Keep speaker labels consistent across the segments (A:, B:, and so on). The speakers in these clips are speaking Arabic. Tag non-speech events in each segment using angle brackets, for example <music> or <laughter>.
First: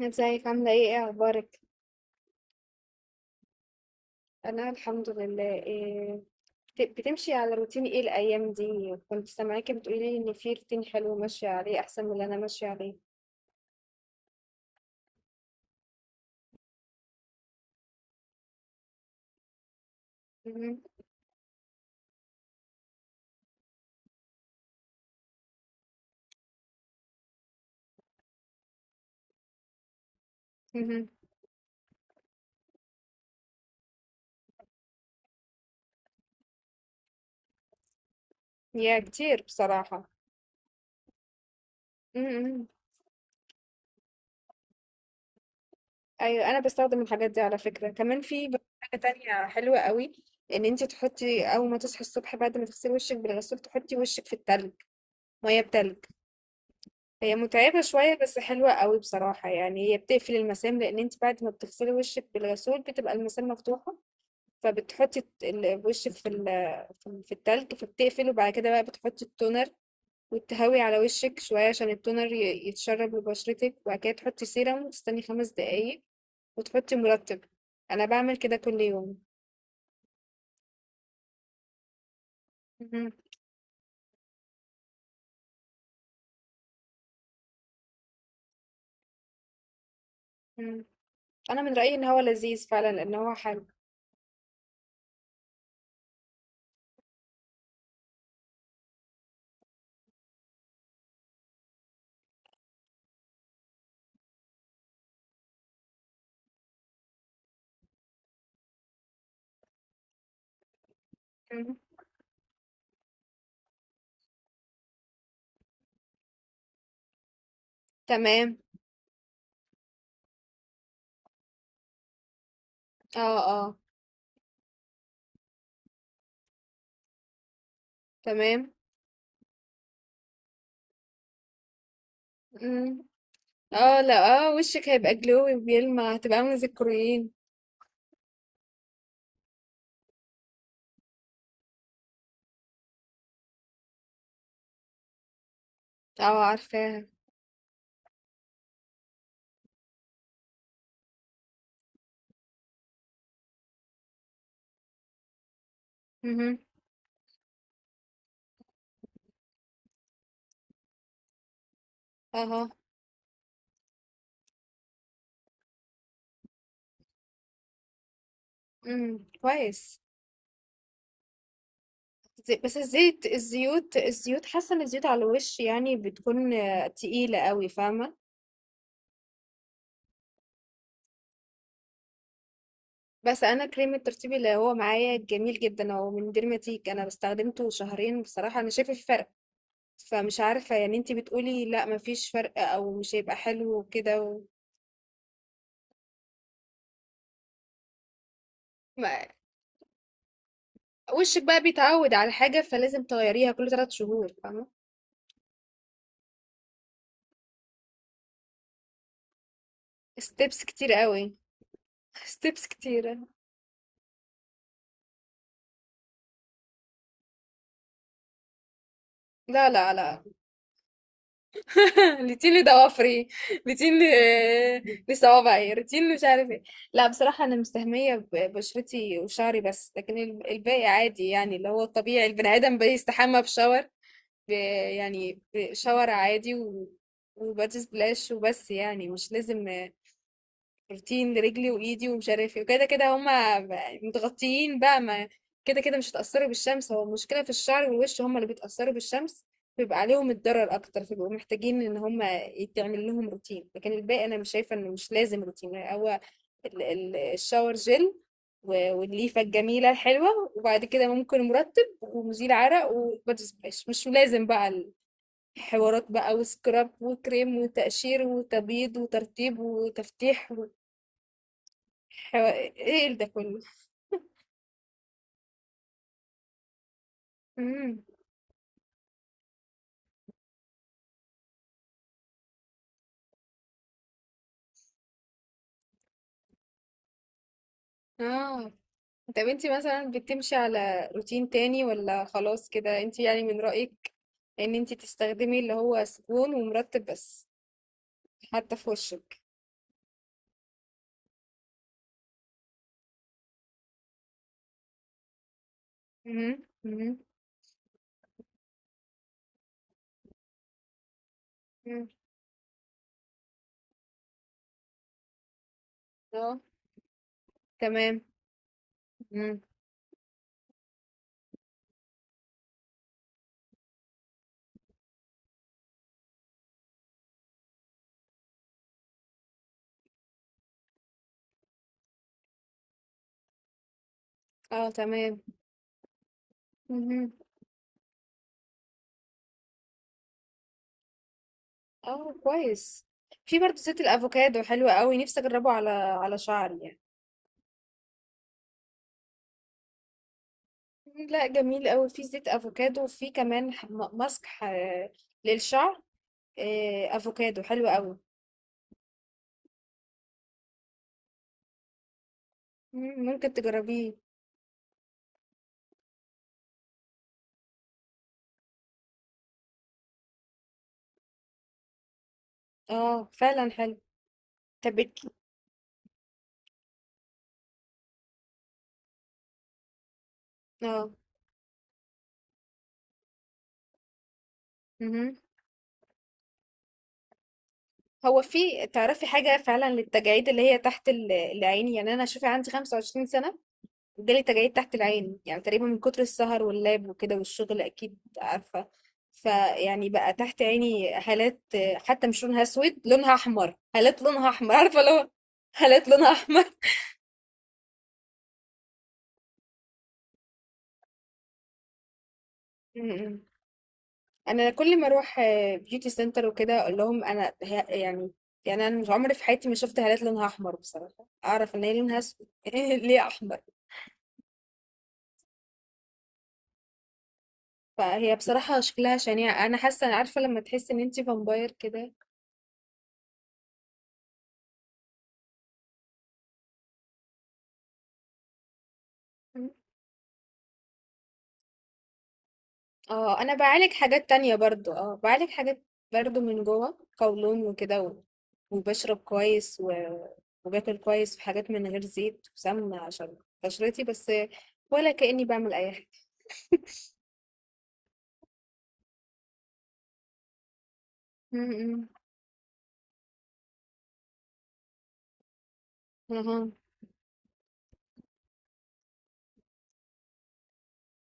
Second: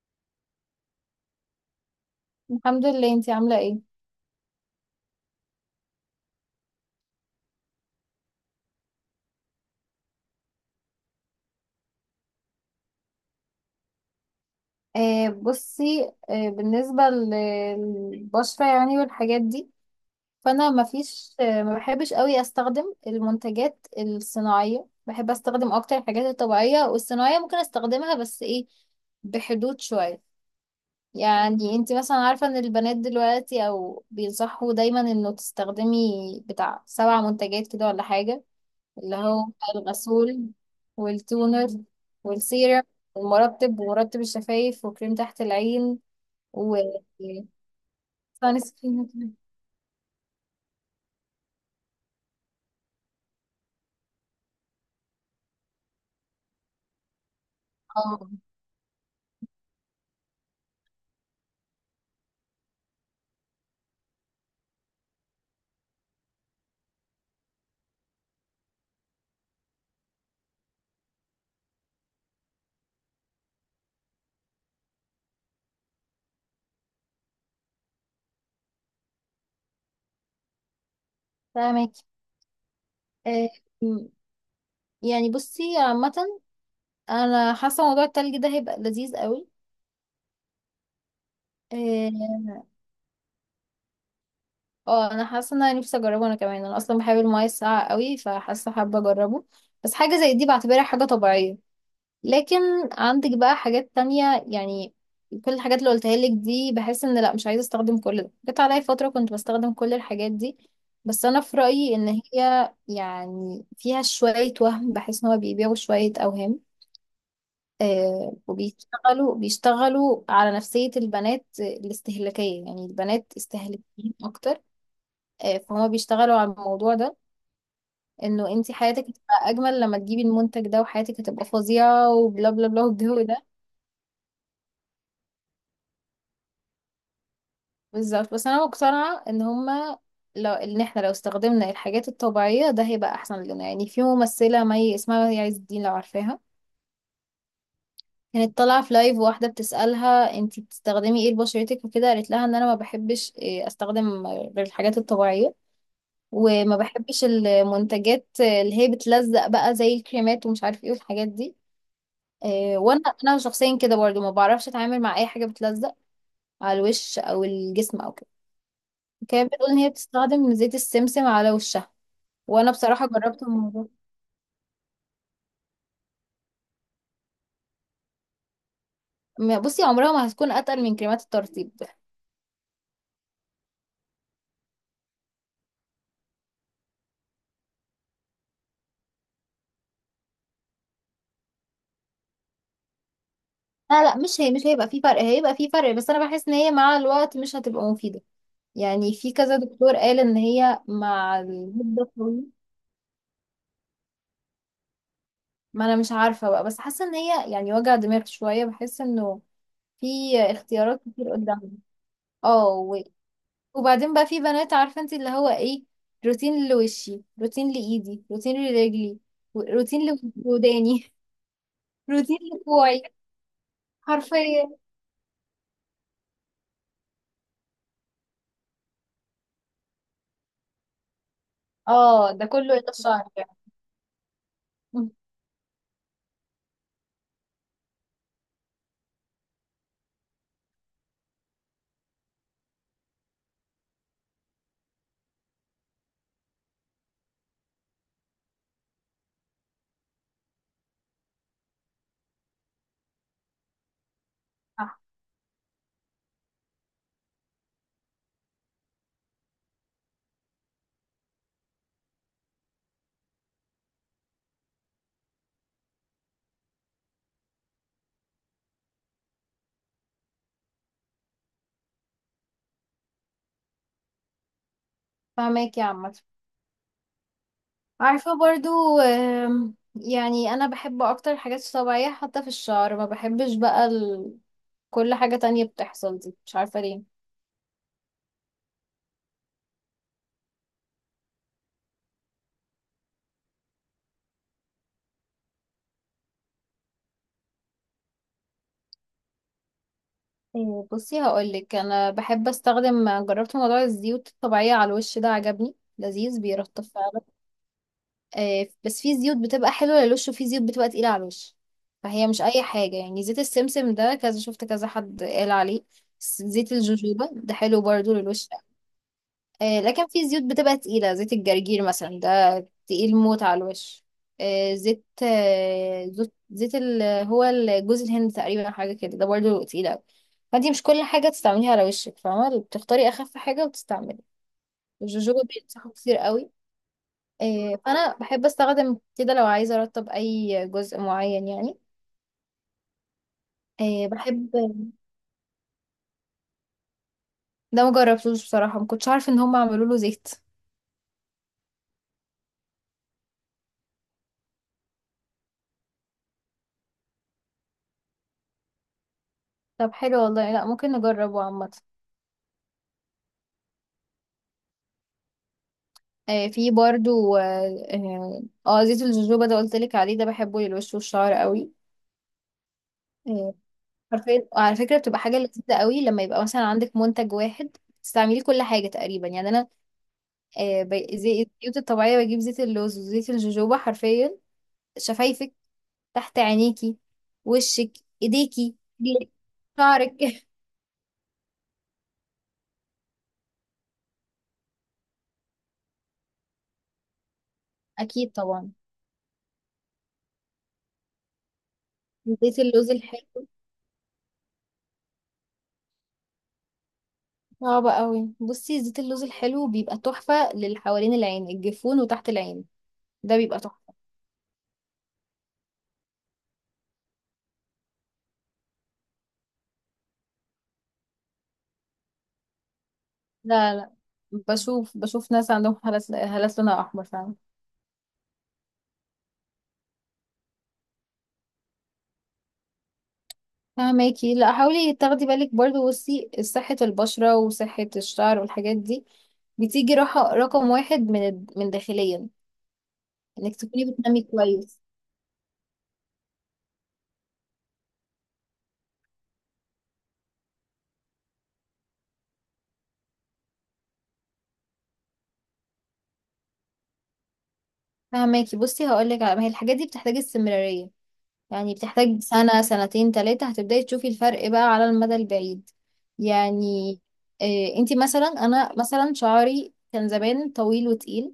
A: ازيك عاملة ايه ايه اخبارك؟
B: الحمد لله، انتي عاملة ايه؟
A: انا الحمد لله إيه. بتمشي على روتين ايه الايام دي؟ كنت سامعاكي بتقولي ان في روتين حلو ماشية عليه احسن من اللي انا ماشية عليه.
B: بصي، بالنسبة للبشرة، يعني، والحاجات دي. فانا
A: مهم.
B: مفيش، ما بحبش قوي استخدم المنتجات الصناعية. بحب استخدم اكتر الحاجات الطبيعية، والصناعية ممكن استخدمها بس ايه بحدود شوية.
A: مهم.
B: يعني انتي مثلا عارفة ان البنات دلوقتي او بينصحوا دايما انه تستخدمي بتاع 7 منتجات كده ولا حاجة.
A: يا
B: اللي
A: كتير
B: هو
A: بصراحة.
B: الغسول، والتونر،
A: مهم.
B: والسيرم، والمرطب، ومرطب الشفايف، وكريم تحت العين،
A: ايوه انا
B: و
A: بستخدم الحاجات دي على فكرة. كمان في
B: سان
A: حاجة
B: سكرين.
A: تانية حلوة قوي، ان انت تحطي اول ما تصحي الصبح بعد ما تغسلي وشك بالغسول تحطي وشك في التلج، مية بتلج. هي متعبة شوية
B: اه،
A: بس حلوة قوي بصراحة، يعني هي بتقفل المسام لأن انت بعد ما بتغسلي وشك بالغسول بتبقى المسام مفتوحة. فبتحطي وشك في التلج فبتقفل، وبعد كده بقى بتحطي التونر وتهوي على وشك شوية عشان التونر يتشرب لبشرتك، وبعد كده تحطي سيرم وتستني خمس دقايق وتحطي مرطب. أنا بعمل كده كل يوم.
B: فاهمك.
A: مهم.
B: آه، م- يعني بصي، عامة انا حاسة موضوع التلج ده هيبقى لذيذ قوي.
A: مهم. أنا من رأيي إن هو
B: اه
A: لذيذ فعلا لأن هو حلو.
B: انا حاسة ان انا نفسي اجربه انا كمان، انا اصلا بحب المياه الساقعة قوي فحاسة حابة اجربه. بس حاجة زي دي بعتبرها حاجة طبيعية، لكن عندك بقى حاجات تانية يعني. كل الحاجات اللي قلتها لك دي بحس ان، لا، مش عايزة استخدم كل ده. جت عليا فترة كنت بستخدم كل الحاجات دي، بس انا في
A: مهم.
B: رأيي ان هي يعني فيها شوية وهم، بحس ان هو بيبيعوا شوية اوهام.
A: تمام.
B: وبيشتغلوا على نفسية البنات الاستهلاكية، يعني البنات
A: اه اه.
B: استهلاكيين اكتر. فهما بيشتغلوا على الموضوع ده، انه
A: تمام.
B: انت حياتك هتبقى اجمل لما تجيبي المنتج ده، وحياتك هتبقى فظيعة، وبلا بلا بلا، والجو ده.
A: اه، لا اه، وشك هيبقى جلوي بيلمع، هتبقى عامله زي الكوريين.
B: بالظبط. بس انا مقتنعه ان هما لو ان احنا لو استخدمنا الحاجات الطبيعيه ده هيبقى احسن لنا. يعني في ممثله مي، اسمها مي عز الدين، لو عارفاها.
A: اه عارفاها.
B: كانت طالعه في لايف واحده بتسالها انتي بتستخدمي ايه لبشرتك وكده، قالت لها ان انا ما بحبش، استخدم غير الحاجات الطبيعيه.
A: اها.
B: وما بحبش المنتجات اللي هي بتلزق بقى، زي الكريمات، ومش عارف ايه، والحاجات دي.
A: اه.
B: وانا شخصيا كده برضو ما بعرفش اتعامل مع اي حاجه بتلزق على الوش او الجسم او كده.
A: امم،
B: كانت بتقول ان هي
A: كويس.
B: بتستخدم زيت السمسم على وشها، وانا
A: بس
B: بصراحه
A: الزيت
B: جربت الموضوع.
A: الزيوت الزيوت حاسه ان الزيوت على الوش يعني بتكون تقيله قوي، فاهمه.
B: بصي، عمرها ما هتكون اتقل من كريمات الترطيب.
A: بس انا كريم الترطيب اللي هو معايا جميل جدا، هو من ديرماتيك، انا استخدمته شهرين بصراحه انا شايفه في فرق. فمش عارفه يعني انتي بتقولي لا مفيش فرق او مش هيبقى حلو
B: لا، لا،
A: وكده
B: مش،
A: و...
B: هي مش هيبقى في فرق، هيبقى في فرق، بس انا بحس ان هي مع الوقت مش هتبقى مفيده. يعني
A: ما-
B: في كذا دكتور قال ان هي مع
A: وشك بقى
B: المده
A: بيتعود على
B: الطويله.
A: حاجه فلازم تغيريها كل ثلاث شهور، فاهمه.
B: ما انا مش عارفه بقى، بس حاسه ان هي يعني وجع دماغ شويه. بحس انه في
A: ستيبس كتير
B: اختيارات كتير
A: قوي.
B: قدامنا. اه
A: ستيبس
B: و-
A: كتيرة.
B: وبعدين بقى في بنات، عارفه انت، اللي هو ايه؟ روتين لوشي، روتين لايدي، روتين لرجلي،
A: لا لا
B: روتين
A: لا.
B: لوداني، <laughs>
A: <laughs>
B: روتين
A: روتين
B: لكوعي،
A: لضوافري.
B: حرفيا.
A: <laughs> لصوابعي، روتين مش عارف ايه. لا بصراحة أنا مستهمية ببشرتي وشعري بس، لكن الباقي عادي يعني اللي هو الطبيعي،
B: اه، ده
A: البني
B: كله
A: آدم
B: يتشعر
A: بيستحمى
B: يعني.
A: بشاور. ب-
B: مم.
A: يعني بشاور عادي و... وبادي سبلاش وبس، يعني مش لازم بروتين لرجلي وايدي ومش عارف ايه وكده. كده هما متغطيين بقى، ما كده كده مش هتأثروا بالشمس. هو المشكلة في الشعر والوش، هما اللي بيتأثروا بالشمس بيبقى عليهم الضرر اكتر، فبيبقوا محتاجين ان هما يتعمل لهم روتين. لكن الباقي انا مش شايفة انه
B: صح.
A: مش لازم روتين. هو الشاور جل والليفة الجميلة الحلوة، وبعد كده ممكن مرطب ومزيل عرق وبادي سبلاش، مش لازم بقى حوارات بقى وسكراب وكريم وتقشير وتبييض وترطيب وتفتيح. حو... ايه ده كله؟
B: فاهمك يا عمت.
A: امم.
B: عارفة برضو، يعني أنا بحب أكتر الحاجات الطبيعية، حتى في الشعر ما بحبش بقى كل حاجة تانية بتحصل دي، مش عارفة ليه.
A: اه، طب انتي مثلا بتمشي على روتين تاني ولا خلاص كده؟ انتي يعني من رأيك ان انتي تستخدمي اللي هو سكون ومرطب بس، حتى في وشك.
B: بصي هقولك، أنا بحب أستخدم، جربت موضوع الزيوت الطبيعية على الوش، ده عجبني، لذيذ، بيرطب
A: امم.
B: فعلا. بس في زيوت بتبقى حلوة للوش، وفي زيوت بتبقى تقيلة على الوش.
A: أمم.
B: فهي مش أي حاجة، يعني زيت السمسم ده كذا شفت كذا حد قال عليه.
A: اه
B: زيت الجوجوبا ده حلو برضو
A: تمام.
B: للوش.
A: امم.
B: لكن في زيوت بتبقى تقيلة، زيت الجرجير مثلا ده تقيل موت على الوش. زيت هو جوز الهند تقريبا، حاجة كده، ده برضه تقيل أوي. فانتي مش كل حاجة تستعمليها على وشك، فاهمة؟ بتختاري أخف حاجة وتستعملي.
A: اه
B: الجوجوبا
A: تمام.
B: بينصحوا كتير قوي.
A: امم.
B: فأنا بحب أستخدم كده لو عايزة أرطب أي جزء معين يعني.
A: اه كويس. في برضه زيت
B: بحب.
A: الافوكادو حلو قوي، نفسي اجربه على على شعري يعني.
B: ده مجربتوش بصراحة، مكنتش عارفة إن هم عملوا له زيت.
A: مم، لا جميل قوي في زيت افوكادو، وفي كمان ماسك للشعر، آه، افوكادو حلو قوي.
B: طب حلو والله، لا ممكن نجربه عامة.
A: مم، ممكن تجربيه.
B: في برضو زيت الجوجوبا ده قلت لك عليه، ده بحبه للوش والشعر قوي.
A: اه
B: آه،
A: فعلا حلو.
B: حرفيا، وعلى
A: طب
B: فكرة، بتبقى
A: بت-
B: حاجة لذيذة قوي لما يبقى مثلا عندك منتج واحد تستعملي كل حاجة تقريبا. يعني أنا،
A: اه.
B: الزيوت الطبيعية، بجيب زيت اللوز وزيت الجوجوبا حرفيا.
A: مهم.
B: شفايفك، تحت عينيكي، وشك،
A: هو
B: ايديكي،
A: في تعرفي
B: رجلك،
A: حاجة فعلا
B: شعرك.
A: للتجاعيد
B: <laughs>
A: اللي هي تحت العين؟ يعني أنا شوفي عندي 25 سنة وجالي تجاعيد تحت العين، يعني تقريبا من كتر السهر واللاب وكده والشغل أكيد
B: أكيد طبعا.
A: عارفة. فيعني بقى تحت عيني هالات، حتى مش
B: زيت
A: لونها
B: اللوز
A: أسود، لونها
B: الحلو.
A: أحمر، هالات لونها أحمر، عارفة؟ لو هالات لونها أحمر.
B: صعب قوي. بصي زيت اللوز الحلو بيبقى تحفة للي حوالين العين، الجفون وتحت العين. ده بيبقى
A: <laughs>
B: تحفة.
A: انا كل ما اروح بيوتي سنتر وكده اقول لهم انا يعني، يعني انا مش عمري في حياتي ما شفت هالات لونها احمر بصراحه، اعرف ان هي لونها اسود. <laughs> ليه احمر؟
B: لا، لا، بشوف ناس عندهم هالات لونها احمر فعلا.
A: فهي بصراحه شكلها شنيع، انا حاسه، عارفه لما تحس ان انتي فامباير كده.
B: فهماكي. لا، حاولي تاخدي بالك برضو، بصي، صحة البشرة وصحة الشعر والحاجات دي بتيجي راحة رقم واحد من من داخليا،
A: اه انا
B: انك تكوني
A: بعالج
B: بتنامي
A: حاجات تانية
B: كويس.
A: برضو، اه بعالج حاجات برضو من جوه، قولون وكده وبشرب كويس و... وباكل كويس في حاجات من غير زيت وسمنه عشان بشرتي بس، ولا كأني بعمل اي حاجه.
B: فهماكي، بصي هقولك. على ما هي الحاجات دي بتحتاج استمرارية، يعني
A: م.
B: بتحتاج سنة سنتين تلاتة هتبدأي تشوفي الفرق بقى على المدى البعيد
A: اها.
B: يعني. إيه، انتي مثلا، انا مثلا شعري كان زمان طويل وتقيل.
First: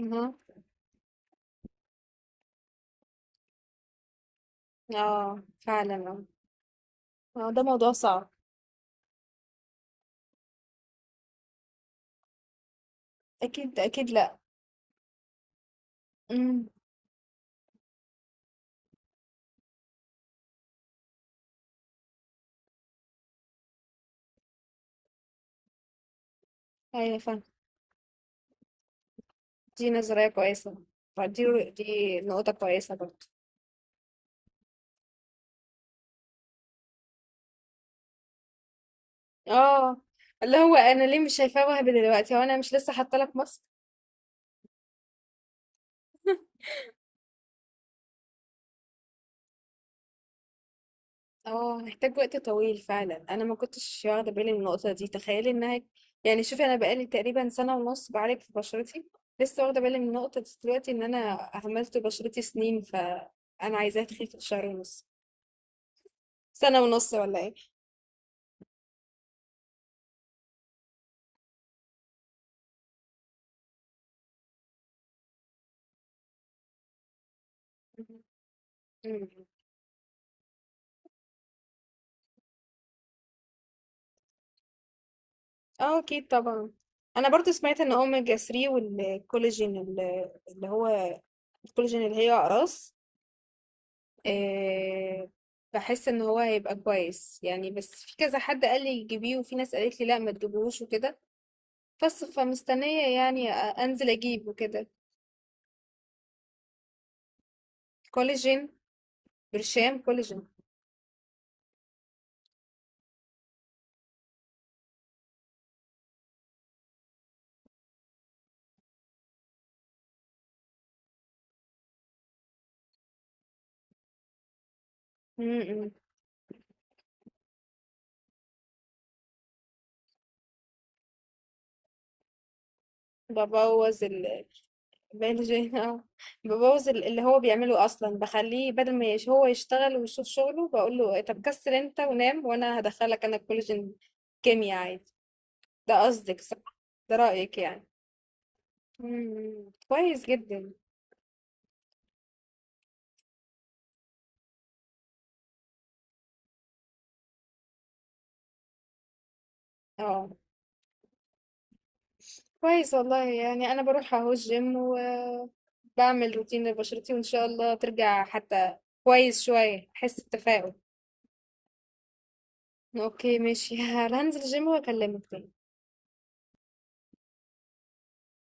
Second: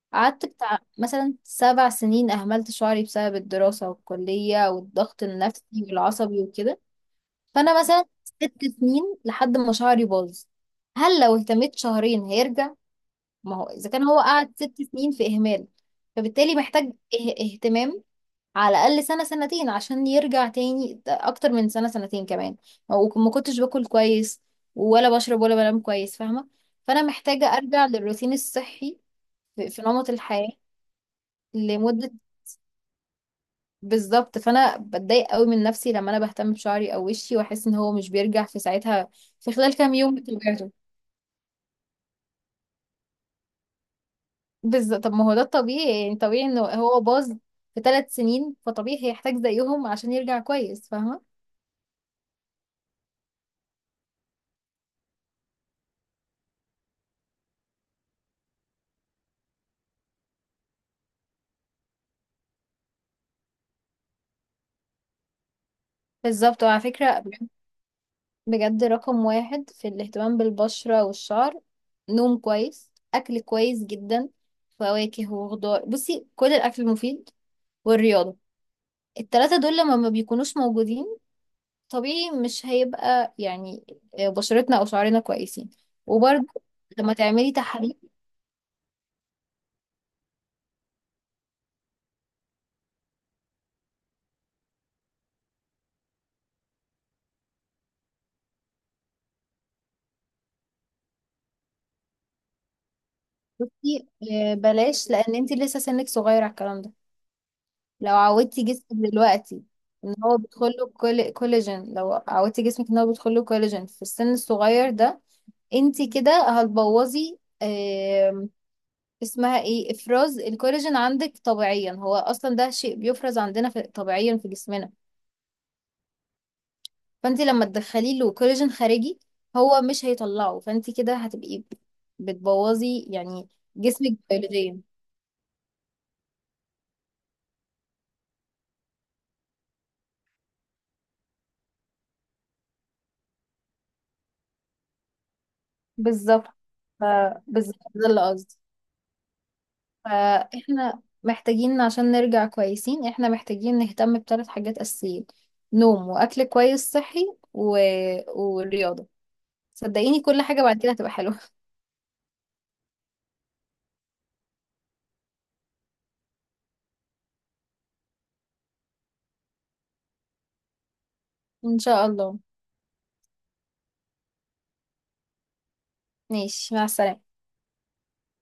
A: اها.
B: قعدت بتاع مثلا 7 سنين أهملت شعري بسبب الدراسة والكلية والضغط
A: آه
B: النفسي
A: فعلا.
B: والعصبي وكده.
A: آه، ده
B: فأنا
A: موضوع
B: مثلا
A: صعب.
B: 6 سنين لحد ما شعري باظ. هل لو اهتميت شهرين هيرجع؟ ما هو
A: أكيد
B: إذا كان
A: أكيد.
B: هو
A: لأ.
B: قعد 6 سنين في إهمال، فبالتالي
A: امم.
B: محتاج اهتمام على الأقل سنة سنتين عشان يرجع تاني، أكتر من سنة سنتين كمان. وما كنتش باكل كويس، ولا بشرب، ولا بنام كويس، فاهمة؟ فأنا
A: أيوة فاهمة.
B: محتاجة أرجع للروتين الصحي في
A: دي
B: نمط
A: نظرية
B: الحياة
A: كويسة.
B: لمدة.
A: دي نقطة كويسة برضه.
B: بالظبط. فانا بتضايق قوي من نفسي لما انا بهتم بشعري او وشي واحس ان هو مش بيرجع في ساعتها، في خلال كام
A: اه،
B: يوم
A: اللي
B: بطبيعته.
A: هو أنا ليه مش شايفاه وهبي دلوقتي؟ هو أنا مش لسه حاطة لك مصر.
B: بالظبط. طب ما هو ده الطبيعي، يعني طبيعي انه هو باظ في 3 سنين، فطبيعي هيحتاج زيهم عشان يرجع كويس، فاهمة؟
A: اه هحتاج وقت طويل فعلا، أنا ما كنتش واخدة بالي من النقطة دي، تخيلي إنها يعني. شوفي أنا بقالي تقريبا سنة ونص بعالج في بشرتي، لسه واخدة بالي من النقطة دي دلوقتي، إن أنا عملت بشرتي سنين فأنا عايزاها تخيف في شهر ونص؟
B: بالظبط.
A: سنة
B: وعلى
A: ونص
B: فكرة
A: ولا
B: بجد،
A: إيه؟
B: بجد رقم واحد في الاهتمام بالبشرة والشعر. نوم كويس، أكل كويس جدا، فواكه وخضار، بصي كل الأكل المفيد، والرياضة.
A: مم.
B: التلاتة دول لما ما بيكونوش موجودين، طبيعي مش هيبقى يعني، بشرتنا او شعرنا كويسين.
A: اه اكيد
B: وبرده
A: طبعا.
B: لما
A: انا برضو
B: تعملي
A: سمعت ان
B: تحاليل.
A: اوميجا 3 والكولاجين اللي هو الكولاجين اللي هي اقراص، آه، بحس ان هو هيبقى كويس يعني، بس في كذا حد قال لي جيبيه وفي ناس قالت لي لا ما تجيبهوش وكده. بس فمستنية يعني انزل اجيب وكده.
B: بلاش، لان انت لسه سنك صغير على الكلام ده. لو
A: كولاجين،
B: عودتي جسمك دلوقتي
A: برشام
B: ان هو
A: كولاجين.
B: بيدخله كل كولاجين، لو عودتي جسمك ان هو بيدخله كولاجين في السن الصغير ده، انت كده هتبوظي. اسمها ايه، افراز الكولاجين عندك طبيعيا، هو اصلا ده شيء بيفرز عندنا في طبيعيا في جسمنا.
A: م- م.
B: فانت لما تدخلي له كولاجين خارجي، هو مش هيطلعه، فانت كده هتبقي بتبوظي يعني
A: ببوظ.
B: جسمك بيولوجيا.
A: بلجي <laughs> اه. ببوظ اللي هو بيعمله اصلا، بخليه بدل ما هو يشتغل ويشوف شغله بقول له إيه، طب كسر انت ونام وانا هدخلك انا كولاجين. كيمياء عادي. ده قصدك
B: بالظبط.
A: صح؟
B: ف-
A: ده رأيك
B: بالظبط
A: يعني.
B: ده اللي قصدي.
A: مم. كويس جدا.
B: فاحنا محتاجين عشان نرجع كويسين، احنا محتاجين نهتم بثلاث حاجات اساسيين: نوم، واكل كويس صحي، و... ورياضة. صدقيني
A: اه
B: كل حاجة بعد كده هتبقى حلوة.
A: كويس والله، يعني انا بروح اهو الجيم وبعمل روتين لبشرتي، وان شاء الله ترجع حتى كويس شوية، احس بتفاؤل.
B: <laughs> ان شاء الله.
A: اوكي ماشي. <laughs> هنزل الجيم واكلمك تاني.
B: ماشي، مع السلامة.